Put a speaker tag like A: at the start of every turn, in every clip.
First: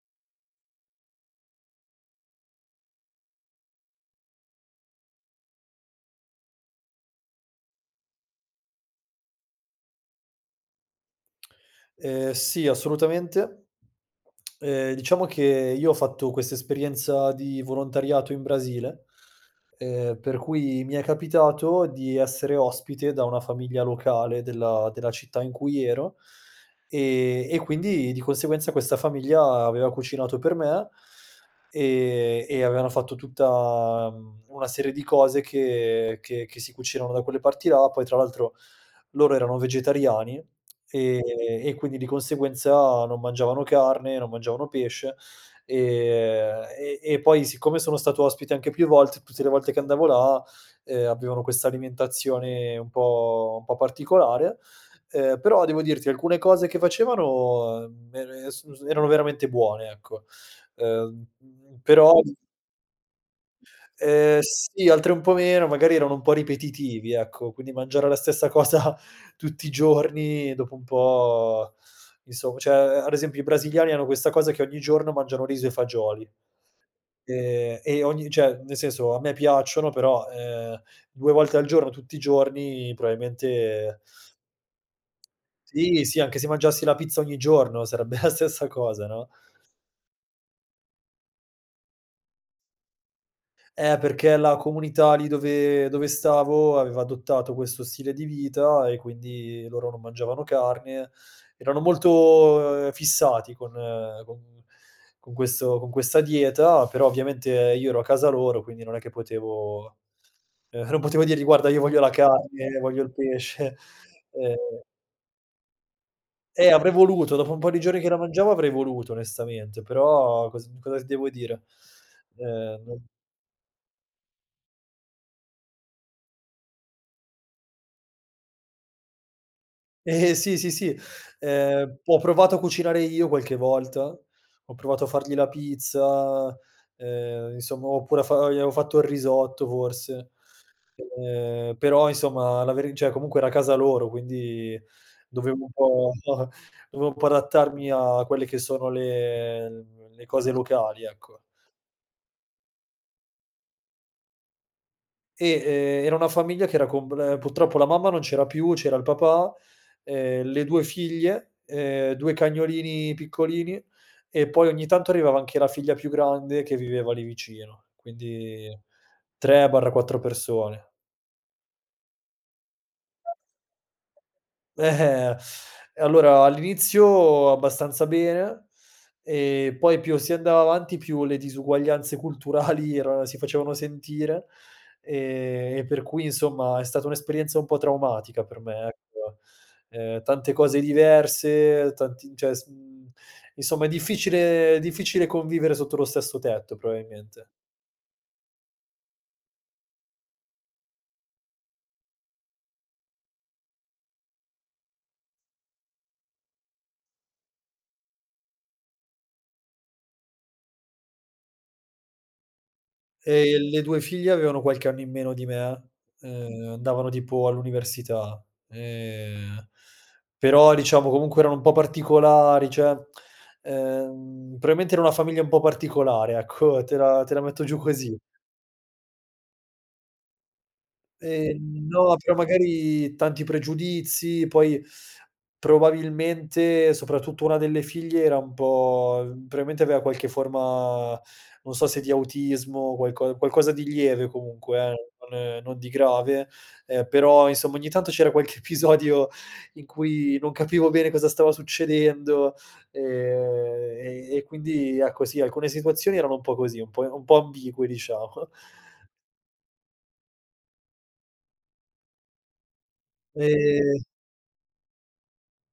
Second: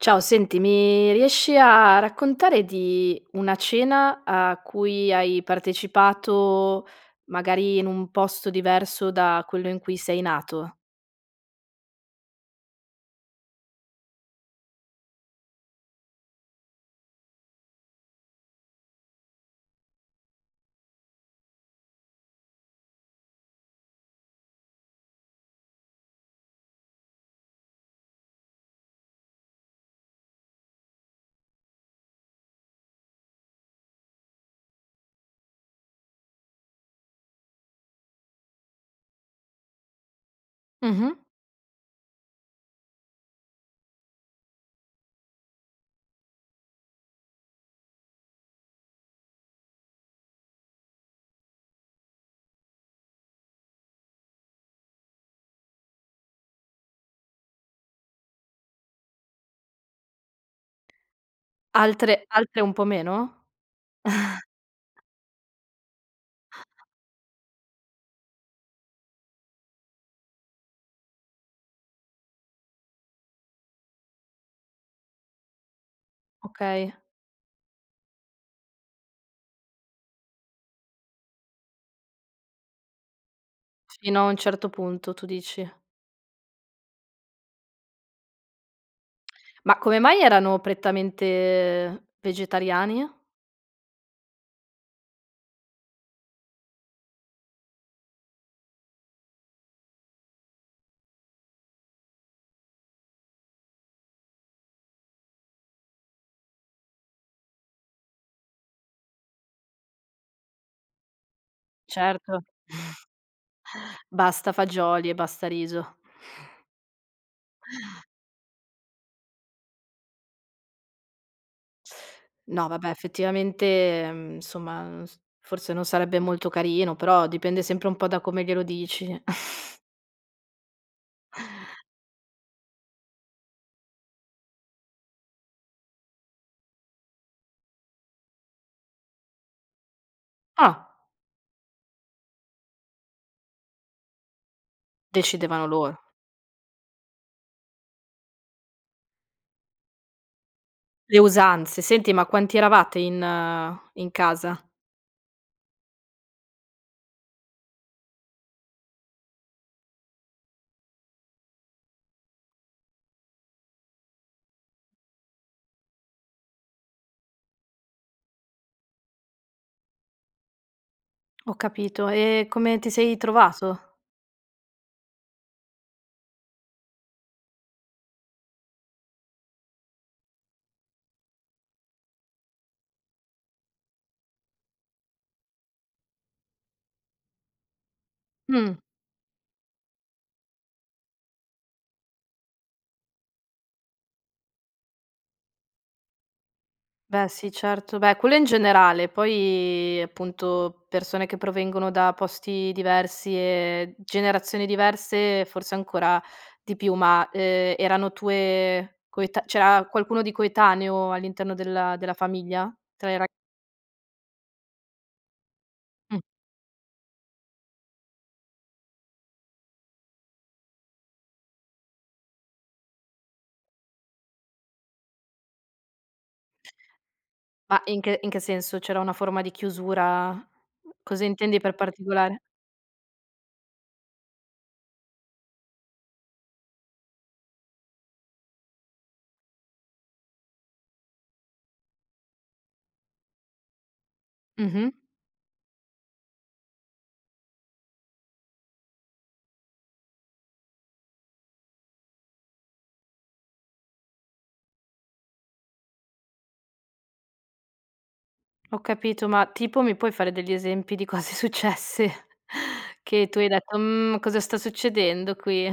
A: Ciao. Senti, mi riesci a a raccontare di una cena a cui hai partecipato, magari in un posto diverso da quello in cui sei nato?
B: Ehm, sì, assolutamente. Ehm, diciamo che io ho fatto questa esperienza di volontariato in Brasile, ehm, per cui mi è capitato di essere ospite da una famiglia locale della della città in cui ero, e e quindi di conseguenza questa famiglia aveva cucinato per me e e avevano fatto tutta, mhmm, una serie di cose che che che si cucinano da quelle parti là. Poi tra l'altro loro erano vegetariani e
A: Mh-mh.
B: e quindi di conseguenza non mangiavano carne, non mangiavano pesce, e e e poi siccome sono stato ospite anche più volte, tutte le volte che andavo là, ehm, avevano questa alimentazione un po un po' particolare, uhm, però devo dirti alcune cose che facevano me es su erano veramente buone, ecco. Uhm, però
A: Altre altre un po' meno?
B: Ehm, sì, altre un po' meno, magari erano un po' ripetitivi, ecco, quindi mangiare la stessa cosa tutti i giorni dopo un po', insomm cioè, ad esempio i brasiliani hanno questa cosa che ogni giorno mangiano riso e fagioli
A: Okay.
B: e e ogni cioè, nel senso, a me piacciono, però, ehm, 2 volte al giorno tutti i giorni probabilmente
A: Fino a un certo punto, tu dici.
B: Sì, sì. Anche se mangiassi la pizza ogni giorno sarebbe la stessa cosa, no?
A: Ma come mai erano prettamente vegetariani?
B: Eh, perché la comunità lì dove dove stavo aveva adottato questo stile di vita e quindi loro non mangiavano carne, erano molto, uhm, fissati con con con questo con questa dieta, però ovviamente io ero a casa loro quindi non è che potevo, ehm, non potevo dirgli: “Guarda, io voglio la
A: Certo.
B: carne, voglio il pesce”,
A: Basta
B: ehm
A: fagioli e basta riso.
B: Eh, avrei voluto. Dopo un po' di giorni che la mangiavo avrei voluto onestamente, però cos cosa ti devo dire?
A: No
B: Ehm,
A: vabbè,
B: no
A: effettivamente, ehm, insomma, ns forse non sarebbe molto carino, però dipende sempre un po' da come glielo dici.
B: Ehm, sì, sì, sì, ehm, ho provato a cucinare io qualche volta, ho provato a fargli la pizza, ehm, insomma, ho pure fa o gli avevo fatto il risotto forse,
A: Ah.
B: ehm, però insomma la veri cioè, comunque era casa loro, quindi dovevo
A: Decidevano
B: un
A: loro.
B: po un po dovevo un po' adattarmi a quelle che sono le le cose locali,
A: Le
B: ecco.
A: usanze. Senti, ma quanti eravate in in casa?
B: Eh, ehm, era una famiglia che era com ehm, purtroppo la mamma non c'era più, c'era il papà, ehm, le 2 figlie, ehm, 2 cagnolini piccolini e poi ogni tanto arrivava anche la figlia più grande, che viveva lì vicino, quindi 3/4 persone.
A: Ho capito e come ti sei trovato?
B: Eh-eh. Eh, allora all'inizio abbastanza bene e poi più si andava avanti, più le disuguaglianze culturali erano si facevano sentire, ehm, e per cui insomma è stata un'esperienza un po' traumatica per
A: Mh.
B: me, ecco. Ehm, tante cose diverse, tanti cioè, s mhmm, insomma, è difficile è difficile convivere sotto lo stesso tetto
A: Beh
B: probabilmente.
A: sì, certo, beh quello in generale. Poi appunto persone che provengono da posti diversi e generazioni diverse forse ancora di più, ma, ehm, erano tue coeta c'era qualcuno di coetaneo all'interno della della famiglia? Tra le ra
B: Ehm, le 2 figlie avevano qualche anno in meno di me,
A: Mh.
B: uhm, andavano tipo all'università, ehm, però diciamo comunque erano un po' particolari, cioè ehm, probabilmente era una famiglia un po' particolare, ecco, te la te la metto giù
A: Ma in
B: così.
A: che in che senso? C'era una forma di chiusura? Cosa intendi per
B: Ehm, no, però
A: particolare?
B: magari tanti pregiudizi, poi probabilmente soprattutto una delle figlie era un po probabilmente aveva praticamente aveva qualche forma non so se di autismo, qualco qualcosa di lieve comunque,
A: Mh-mh.
B: eh, non non di grave, eh, però insomma ogni tanto c'era qualche episodio in cui non capivo bene cosa stava succedendo, ehm, e e quindi ecco sì, alcune situazioni erano un po' così, un po' i un po' ambigue, diciamo.
A: Ho capito, ma tipo mi puoi fare degli esempi di cose successe che tu hai detto:
B: Ehm
A: "Mhmm, cosa sta succedendo qui?"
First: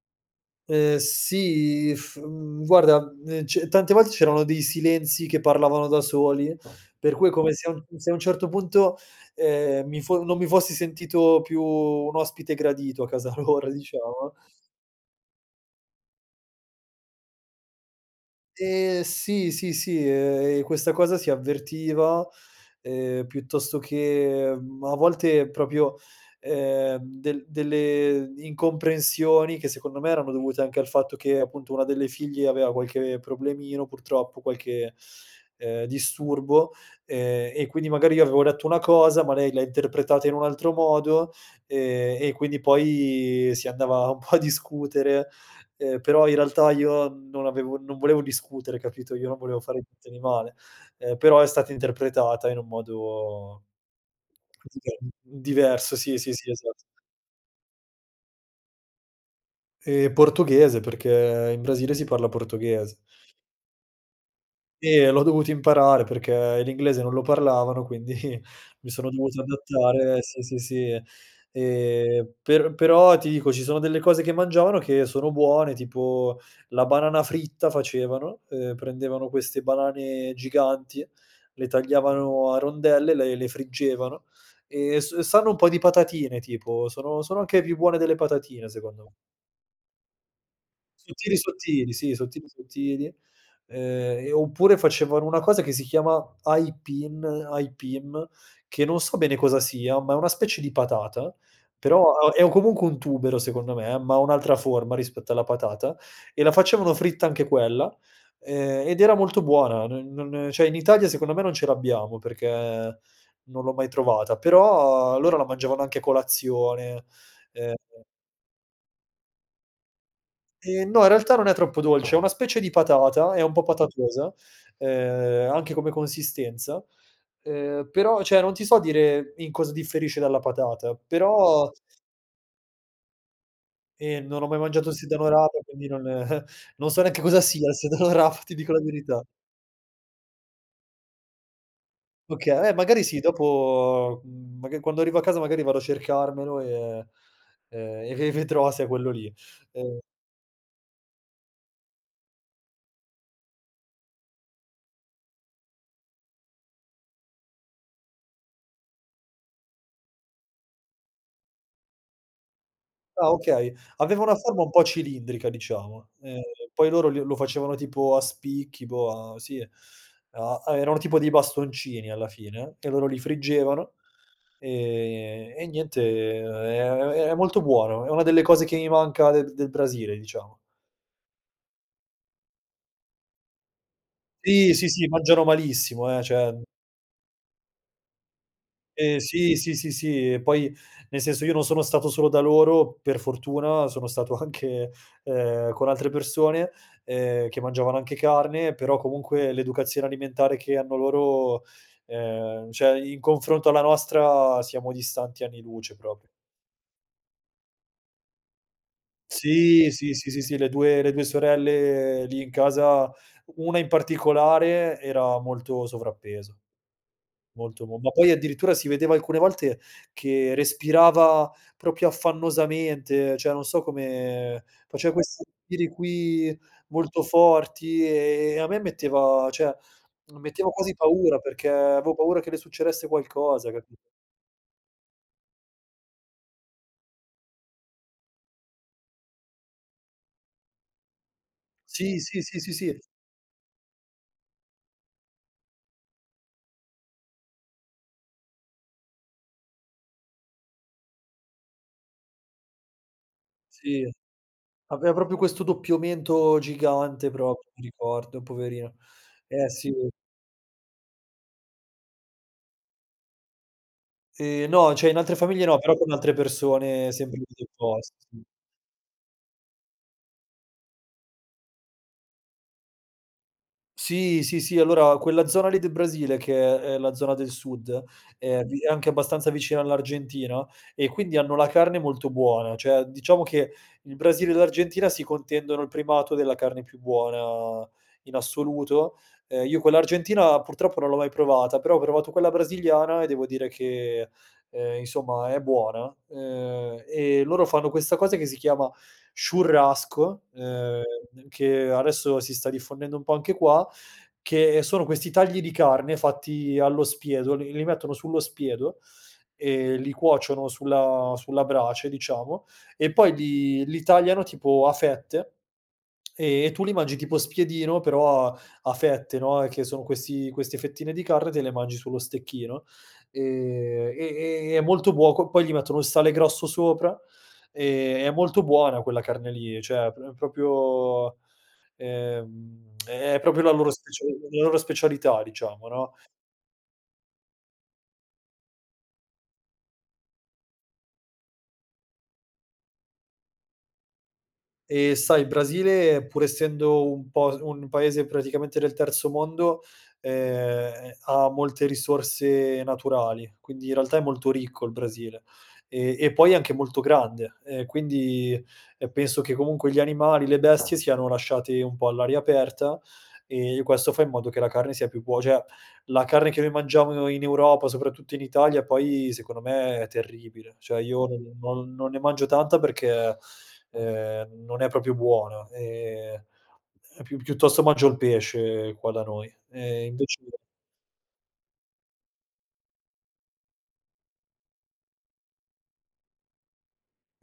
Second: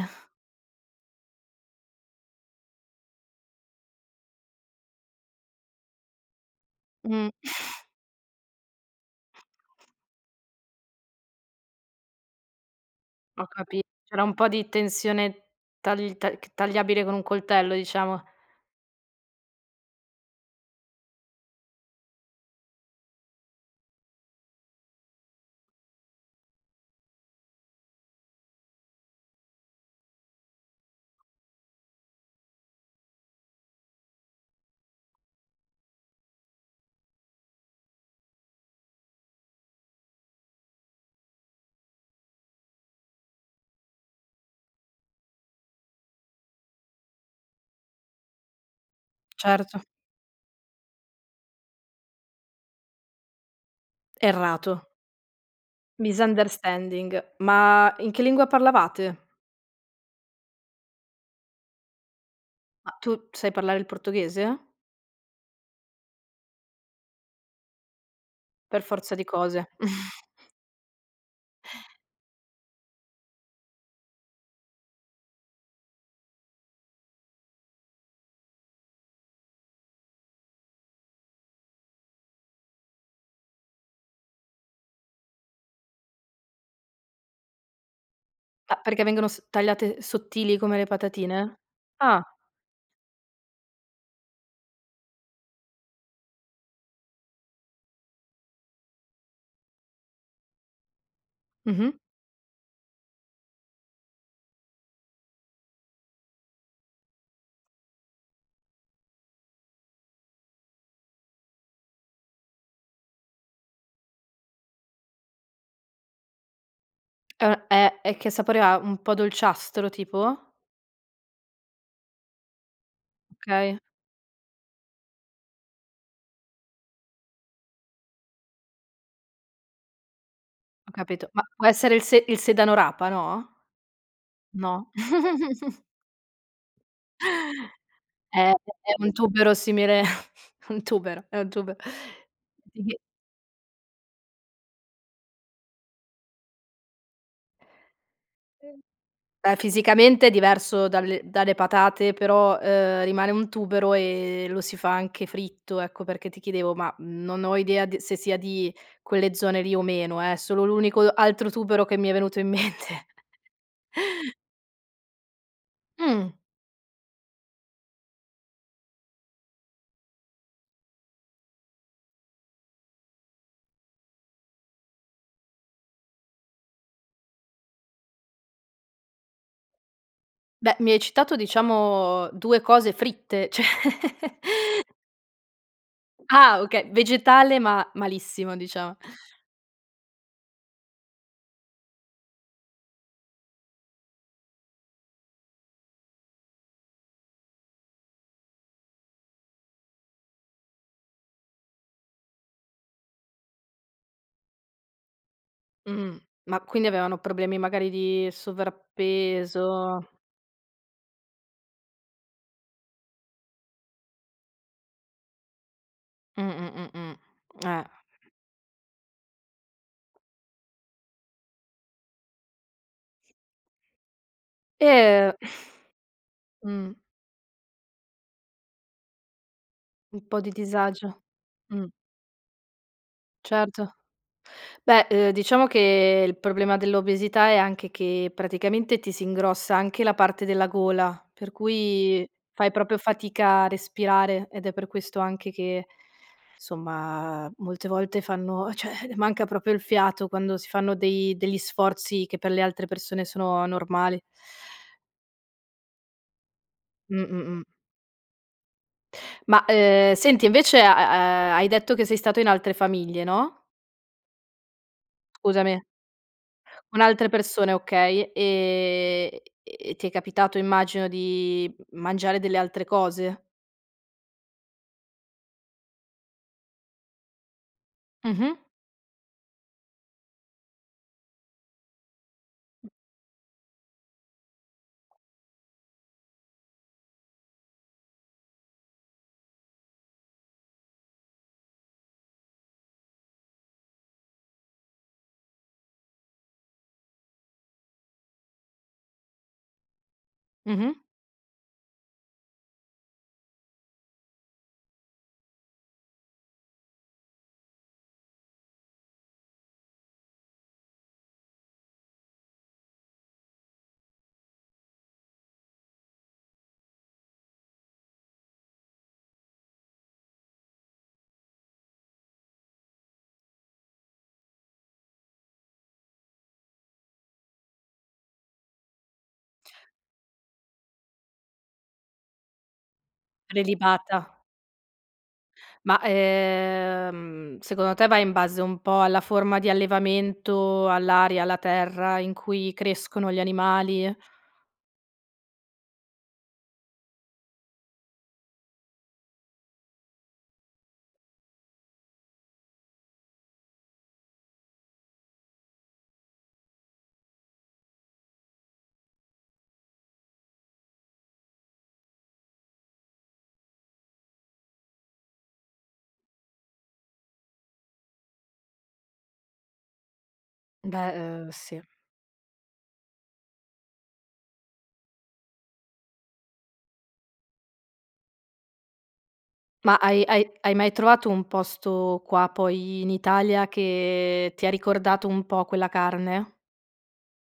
B: Uhm, sì, mhmm, guarda, mhmm, ce tante volte c'erano dei silenzi che parlavano da soli, per cui
A: Mh.
B: è come se a un se a un certo punto, ehm, mi fo non mi fossi sentito più un ospite gradito a casa
A: Ho
B: loro,
A: capit c'era un
B: diciamo
A: po' di tensione tagl ta c tagliabile con un coltello, diciamo.
B: Ehm, sì, sì, sì, ehm, e questa cosa si avvertiva, ehm, piuttosto che, mhmm, a volte proprio, ehm, del delle incomprensioni che secondo me erano dovute anche dal fatto che appunto una delle figlie aveva qualche problemino purtroppo, qualche, ehm, disturbo, ehm, e quindi magari io avevo detto una cosa ma lei l'ha interpretata in un altro modo, ehm, e quindi poi si andava un po' a discutere, ehm, però in realtà io non avevo non volevo discutere, capito? Io non volevo fare
A: Certo.
B: niente di male, ehm, però è stata interpretata in un modo
A: Errato.
B: dive diverso, sì, sì, sì, esatto.
A: Misunderstanding. Ma in che lingua parlavate?
B: Ehm, portoghese, perché in Brasile si parla
A: Ma
B: portoghese.
A: tu sai parlare il portoghese?
B: Sì, e l'ho dovuto imparare perché l'inglese non lo parlavano, quindi
A: Per
B: mi sono
A: forza di
B: dovuto
A: cose.
B: adattare, sì, sì, sì, ehm, per però ti dico, ci sono delle cose che mangiavano che sono buone, tipo la banana fritta facevano, ehm, prendevano queste banane giganti, le tagliavano a rondelle, le le friggevano e s sanno un po' di patatine, tipo, sono sono anche più buone delle patatine
A: Ma
B: secondo
A: perché
B: me.
A: vengono s tagliate sottili come le
B: Sottili,
A: patatine?
B: sottili, sì,
A: Ah.
B: sottili, sottili, ehm, e oppure facevano una cosa che si chiama aipin aipim che non so bene cosa sia, ma è una specie di patata,
A: Mh-mh.
B: però ha è o comunque un tubero secondo me, ma ha un'altra forma rispetto alla patata e la facevano fritta anche quella, ehm, ed era molto buona. Non non cioè, in Italia secondo me non ce l'abbiamo perché non l'ho mai trovata, però loro la mangiavano anche a colazione,
A: Uhm
B: ehm
A: ehm e che sapore ha? Un po' dolciastro, tipo?
B: Ehm, no. In realtà non è troppo dolce è una specie di patata, è un po'
A: Okay.
B: patatosa, ehm, anche come consistenza, ehm, però cioè non ti so dire in cosa differisce dalla
A: Ho
B: patata,
A: capito ma può
B: però
A: essere il se il sedano rapa, no?
B: Ehm, non ho mai mangiato
A: No?
B: il sedano rapa, quindi non non so neanche cosa sia il sedano rapa,
A: È
B: ti dico la
A: è un
B: verità.
A: tubero simile un tubero è un tuber
B: Okay, eh,
A: [unintelligible]
B: magari sì. Dopo, mhmm, maga quando arrivo a casa magari vado a cercarmelo e e e ve e vedrò
A: Em
B: se è quello lì,
A: beh,
B: ehm
A: fisicamente è diverso dalle dalle patate, però, uhm, rimane un tubero e lo si fa anche fritto, ecco. Perché ti chiedevo, ma non ho idea d se sia di quelle zone lì o meno, eh, è solo l'unico altro tubero che mi è venuto in mente.
B: Ah, okay, aveva una forma un po' cilindrica, diciamo,
A: Mh.
B: ehm, poi loro le lo facevano tipo a spicchi, boh, sì, a erano tipo dei bastoncini alla fine, e loro li friggevano, ehm, e niente, è è è molto buono, è una delle cose che mi manca del del Brasile, diciamo.
A: Beh, mi hai citato diciamo 2 cose fritte cioè
B: Sì, sì, sì, mangiano malissimo, eh, cioè
A: Ah okay. Vegetale ma malissimo, diciamo.
B: Ehm, sì, sì, sì, sì, e poi nel senso io non sono stato solo da loro, per fortuna sono stato anche, ehm, con altre persone, ehm, che mangiavano anche carne, però comunque l'educazione alimentare che hanno loro, ehm, cioè in confronto alla nostra siamo distanti anni luce
A: Mh.
B: proprio.
A: Ma quindi avevano problemi magari di
B: Sì,
A: sovrappeso.
B: sì, sì, sì, sì, le due le 2 sorelle lì in casa, 1 in particolare, era molto sovrappeso,
A: Mh-mh, mh-mh. Eh.
B: molto, mo ma poi addirittura si vedeva alcune volte che respirava proprio affannosamente, cioè non so come faceva
A: Eh
B: questi respiri qui
A: Mh.
B: molto forti e e a me metteva cioè,
A: Un po' di
B: metteva quasi
A: disagio.
B: paura perché
A: Mh.
B: avevo paura che le succedesse qualcosa, cap
A: Certo, beh, uhm, diciamo che il problema dell'obesità è anche che praticamente ti si ingrossa anche la parte della gola, per
B: Sì,
A: cui
B: sì, sì, sì,
A: fai proprio
B: sì.
A: fatica a respirare ed è per questo anche che, somma, molte volte fanno cioè le manca proprio il fiato quando si fanno dei degli sforzi che per le altre persone sono
B: Sì.
A: normali.
B: Aveva proprio questo doppio mento gigante,
A: Mh-mh, mh.
B: proprio mi ricordo, poverina.
A: Ma,
B: Eh, sì.
A: ehm, senti, invece ha ha hai detto che sei stato in altre famiglie, no?
B: Ehm, no. Cioè, in altre famiglie no,
A: Scusami.
B: però con altre
A: Con
B: persone
A: altre
B: sempre lì del
A: persone,
B: posto,
A: okay,
B: sì.
A: ehm, e ti è capitato immagino di mangiare delle altre cose?
B: Sì, sì, sì, allora quella zona lì del Brasile, che è la zona del sud,
A: Mh-mh.
B: è di è anche abbastanza vicina all'Argentina e quindi hanno la carne molto buona. Cioè diciamo che il Brasile e l'Argentina si contendono il primato della carne più buona in assoluto, ehm, io quella argentina purtroppo non l'ho mai provata, però ho provato quella brasiliana e devo dire che, ehm, insomma, è buona, uhm, e loro fanno questa cosa che si chiama "churrasco",
A: Mh-mh.
B: uhm, che adesso si sta diffondendo un po' anche qua, che sono questi tagli di carne fatti allo spiedo, li li mettono sullo spiedo e li cuociono sulla sulla brace, diciamo, e poi li li tagliano tipo a fette e tu li mangi tipo spiedino, però a a fette, no. E che sono questi queste fettine di carne, te le mangi sullo stecchino e e e è molto buo poi gli mettono il sale grosso sopra, ehm, è molto buona quella carne lì. Cioè, p è proprio, ehm, è è proprio la loro specia
A: Prelibata.
B: la loro specialità, diciamo,
A: Ma,
B: no?
A: ehm, secondo te va in base un po' alla forma di allevamento, all'aria, alla terra in cui crescono gli animali?
B: Eh, sai, il Brasile, pur essendo un po' s un paese praticamente del terzo mondo, ehm, ha molte risorse naturali, quindi in realtà è molto ricco il Brasile. Ehm, e poi è anche molto grande, ehm, quindi, ehm, penso che comunque gli animali, le bestie siano lasciate un po' all'aria aperta e questo fa in modo che la carne sia più buo cioè, la carne che noi mangiamo in Europa, soprattutto in Italia poi, secondo me è terribile, cioè
A: Beh,
B: io
A: uhm,
B: non
A: sì.
B: non non ne mangio tanta perché, ehm, non è proprio buona, ehm, e pi piuttosto mangio il pesce qua da noi.
A: Ma
B: E
A: hai
B: invece
A: hai hai mai trovato un posto qua poi in Italia che ti ha ricordato un po' quella carne?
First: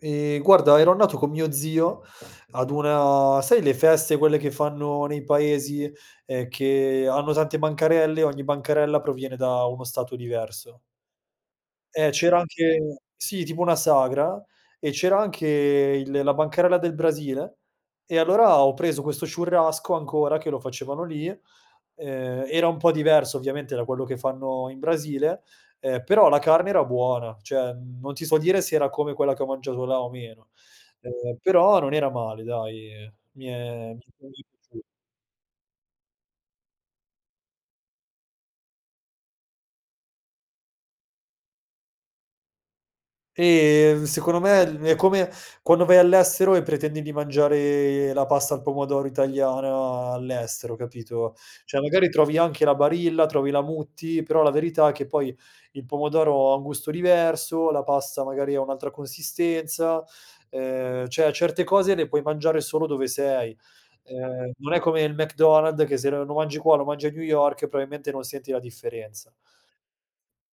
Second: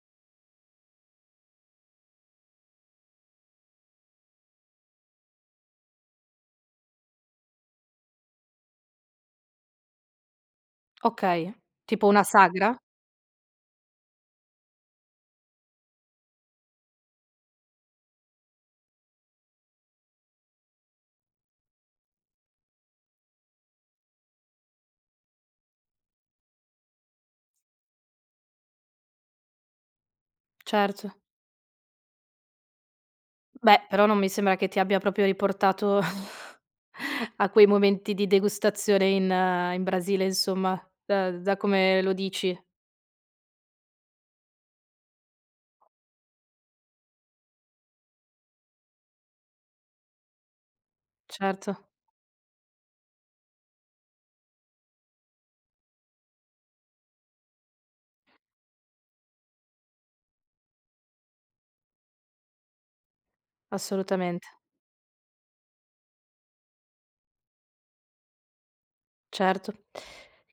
B: Ehm, guarda ero andato con mio zio ad una sai le feste, quelle che fanno nei paesi? Ehm, che hanno tante bancarelle, ogni bancarella proviene da uno stato diverso.
A: Okay, tipo
B: Eh,
A: una
B: c'era
A: sagra?
B: anche sì, tipo una sagra, e c'era anche il la bancarella del Brasile e allora ho preso questo churrasco ancora, che lo facevano lì, ehm, era un po' diverso ovviamente da quello che fanno in Brasile, ehm, però la carne era buona. Cioè non ti so dire se era come quella che ho mangiato là o meno,
A: Certo.
B: ehm, però non era male, dai, mi
A: Beh,
B: è mi
A: però
B: è
A: non mi sembra che ti
B: piaciut
A: abbia proprio riportato a quei momenti di degustazione in in Brasile insomma, da da come lo dici.
B: Ehm, secondo me il è come quando vai all'estero e pretendi di mangiare la pasta al pomodoro italiana all'estero, capito? Cioè
A: Certo.
B: magari trovi anche la Barilla, trovi la Mutti, però la verità è che poi il pomodoro ha un gusto diverso, la pasta magari ha un'altra consistenza, ehm, cioè certe cose le puoi mangiare solo dove sei. Ehm,
A: Assolutamente.
B: non è come il McDonald's che se lo lo mangi qua, lo mangi a New York, probabilmente non senti la differenza.
A: Certo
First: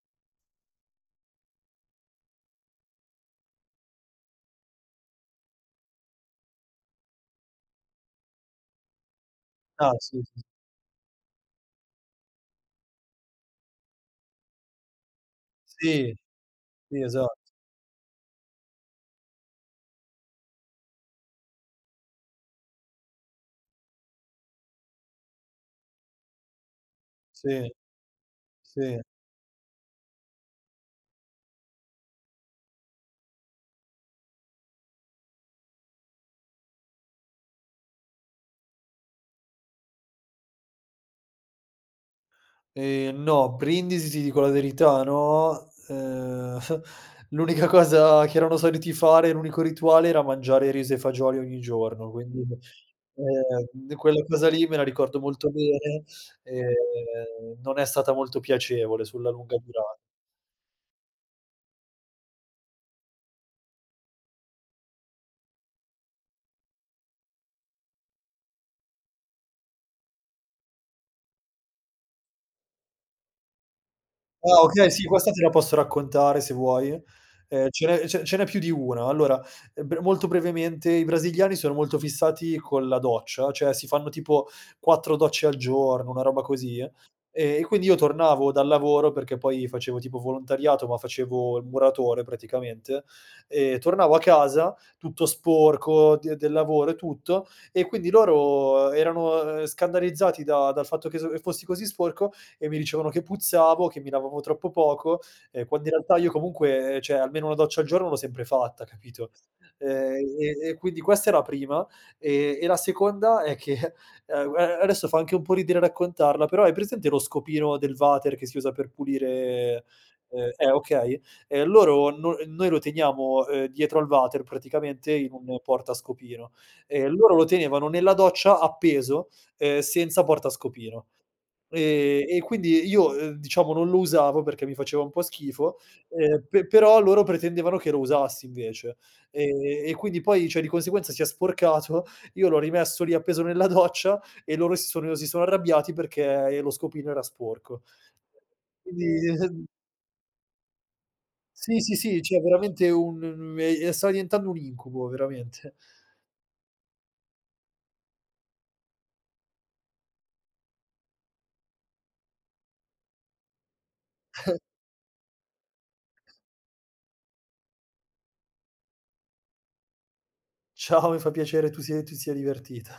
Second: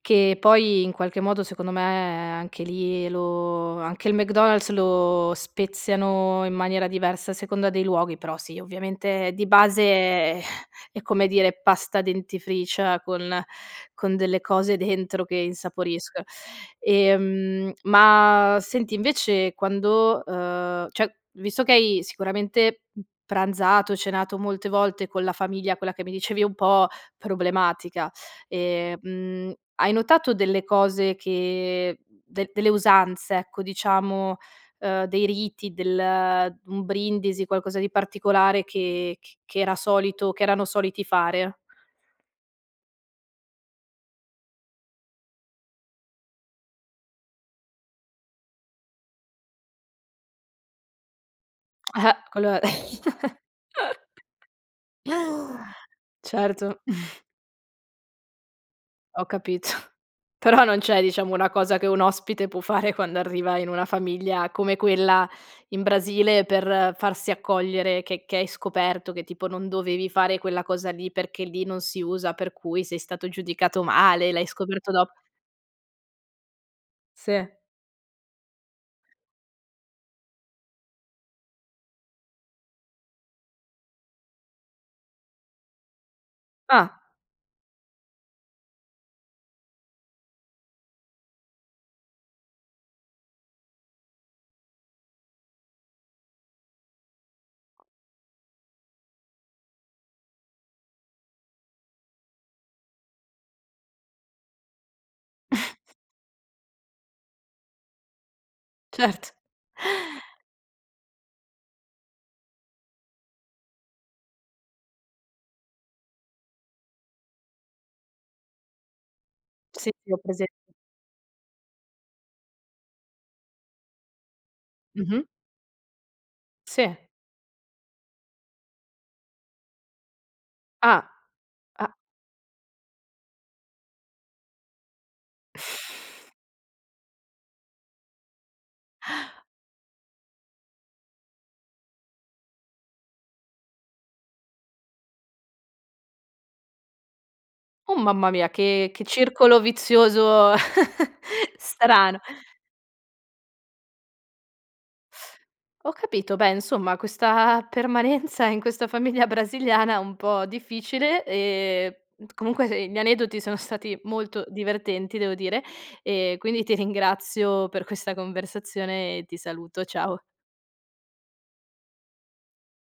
A: che poi in qualche modo, secondo me, anche lì lo anche il McDonald's lo speziano in maniera diversa a seconda dei luoghi, però sì, ovviamente di base
B: Ah, sì,
A: è
B: sì
A: è, come dire, pasta dentifricia con con delle cose dentro che
B: Sì.
A: insaporiscono.
B: Sì, esatto.
A: Ehm, ma senti invece quando, uhm, cioè visto che hai sicuramente p pranzato, cenato molte volte con la famiglia, quella che mi dicevi un po'
B: Sì.
A: problematica, ehm,
B: Sì.
A: mhmm, hai notato delle cose che de delle usanze, ecco, diciamo, ehm, dei riti, del un brindisi, qualcosa di particolare che c che era solito che erano soliti fare?
B: Ehm, no, brindisi ti dico la verità no. Ehm, l'unica cosa che erano soliti fare, l'unico rituale, era mangiare riso e fagioli ogni giorno,
A: Eh-eh
B: quindi,
A: quello è
B: ehm, quella cosa lì me la ricordo molto bene,
A: certo.
B: ehm, non è stata molto piacevole
A: Ho
B: sulla lunga
A: capito.
B: durat
A: Però non c'è, diciamo, una cosa che un ospite può fare quando arriva in una famiglia come quella in Brasile per farsi accogliere, che che hai scoperto che tipo non dovevi fare quella cosa lì perché lì non si usa, per cui sei stato giudicato male e l'hai
B: Ah,
A: scoperto
B: okay, sì,
A: dop
B: questa te la posso raccontare se vuoi,
A: Se.
B: ehm, ce n'è ce ce n'è più di 1. Allora, bre molto brevemente, i brasiliani sono molto fissati con la doccia, cioè si fanno tipo 4 docce al giorno, una roba così,
A: Ah.
B: e quindi io tornavo dal lavoro, perché poi facevo tipo volontariato ma facevo il muratore praticamente, ehm, tornavo a casa tutto sporco d del lavoro e tutto e quindi loro erano, ehm, scandalizzati da dal fatto che s che fossi così sporco e mi dicevano che puzzavo, che mi lavavo troppo poco, ehm, quando in realtà io comunque, ehm, cioè almeno 1 doccia al giorno l'ho sempre fatta,
A: Certo.
B: capito? Ehm, e e quindi questa è la prima. E e la seconda è che, guar adesso fa anche un po' ridere raccontarla, però hai presente lo scopino del vater che si usa per pulire
A: Sì. Ho
B: uhm
A: presen
B: eh, okay, ehm, loro no noi lo teniamo, ehm, dietro al vater, praticamente
A: Mh-mh.
B: in un portascopino,
A: Sì.
B: e loro lo tenevano nella doccia appeso, uhm, senza portascopino.
A: Ah. Ah
B: Ehm, e quindi io, ehm, diciamo, non lo usavo perché mi faceva un po' schifo, ehm, pe però loro pretendevano che lo usassi invece, ehm, e quindi poi, cioè, di conseguenza si è sporcato, io l'ho rimesso lì appeso nella doccia e loro si sono si sono arrabbiati perché e lo scopino era sporco,
A: Uh, mamma mia! Che che circolo
B: quindi
A: vizioso
B: Sì, sì, sì,
A: strano.
B: cioè veramente un me ehm, stava diventando un incubo, veramente.
A: Ho capito. Beh, insomma, questa permanenza in questa famiglia brasiliana è un po' difficile, ehm Comunque gli aneddoti sono stati molto divertenti, devo dire, e quindi ti ringrazio per questa conversazione e ti saluto. Ciao.
B: Ciao, mi fa piacere tu sia ti sia divertita.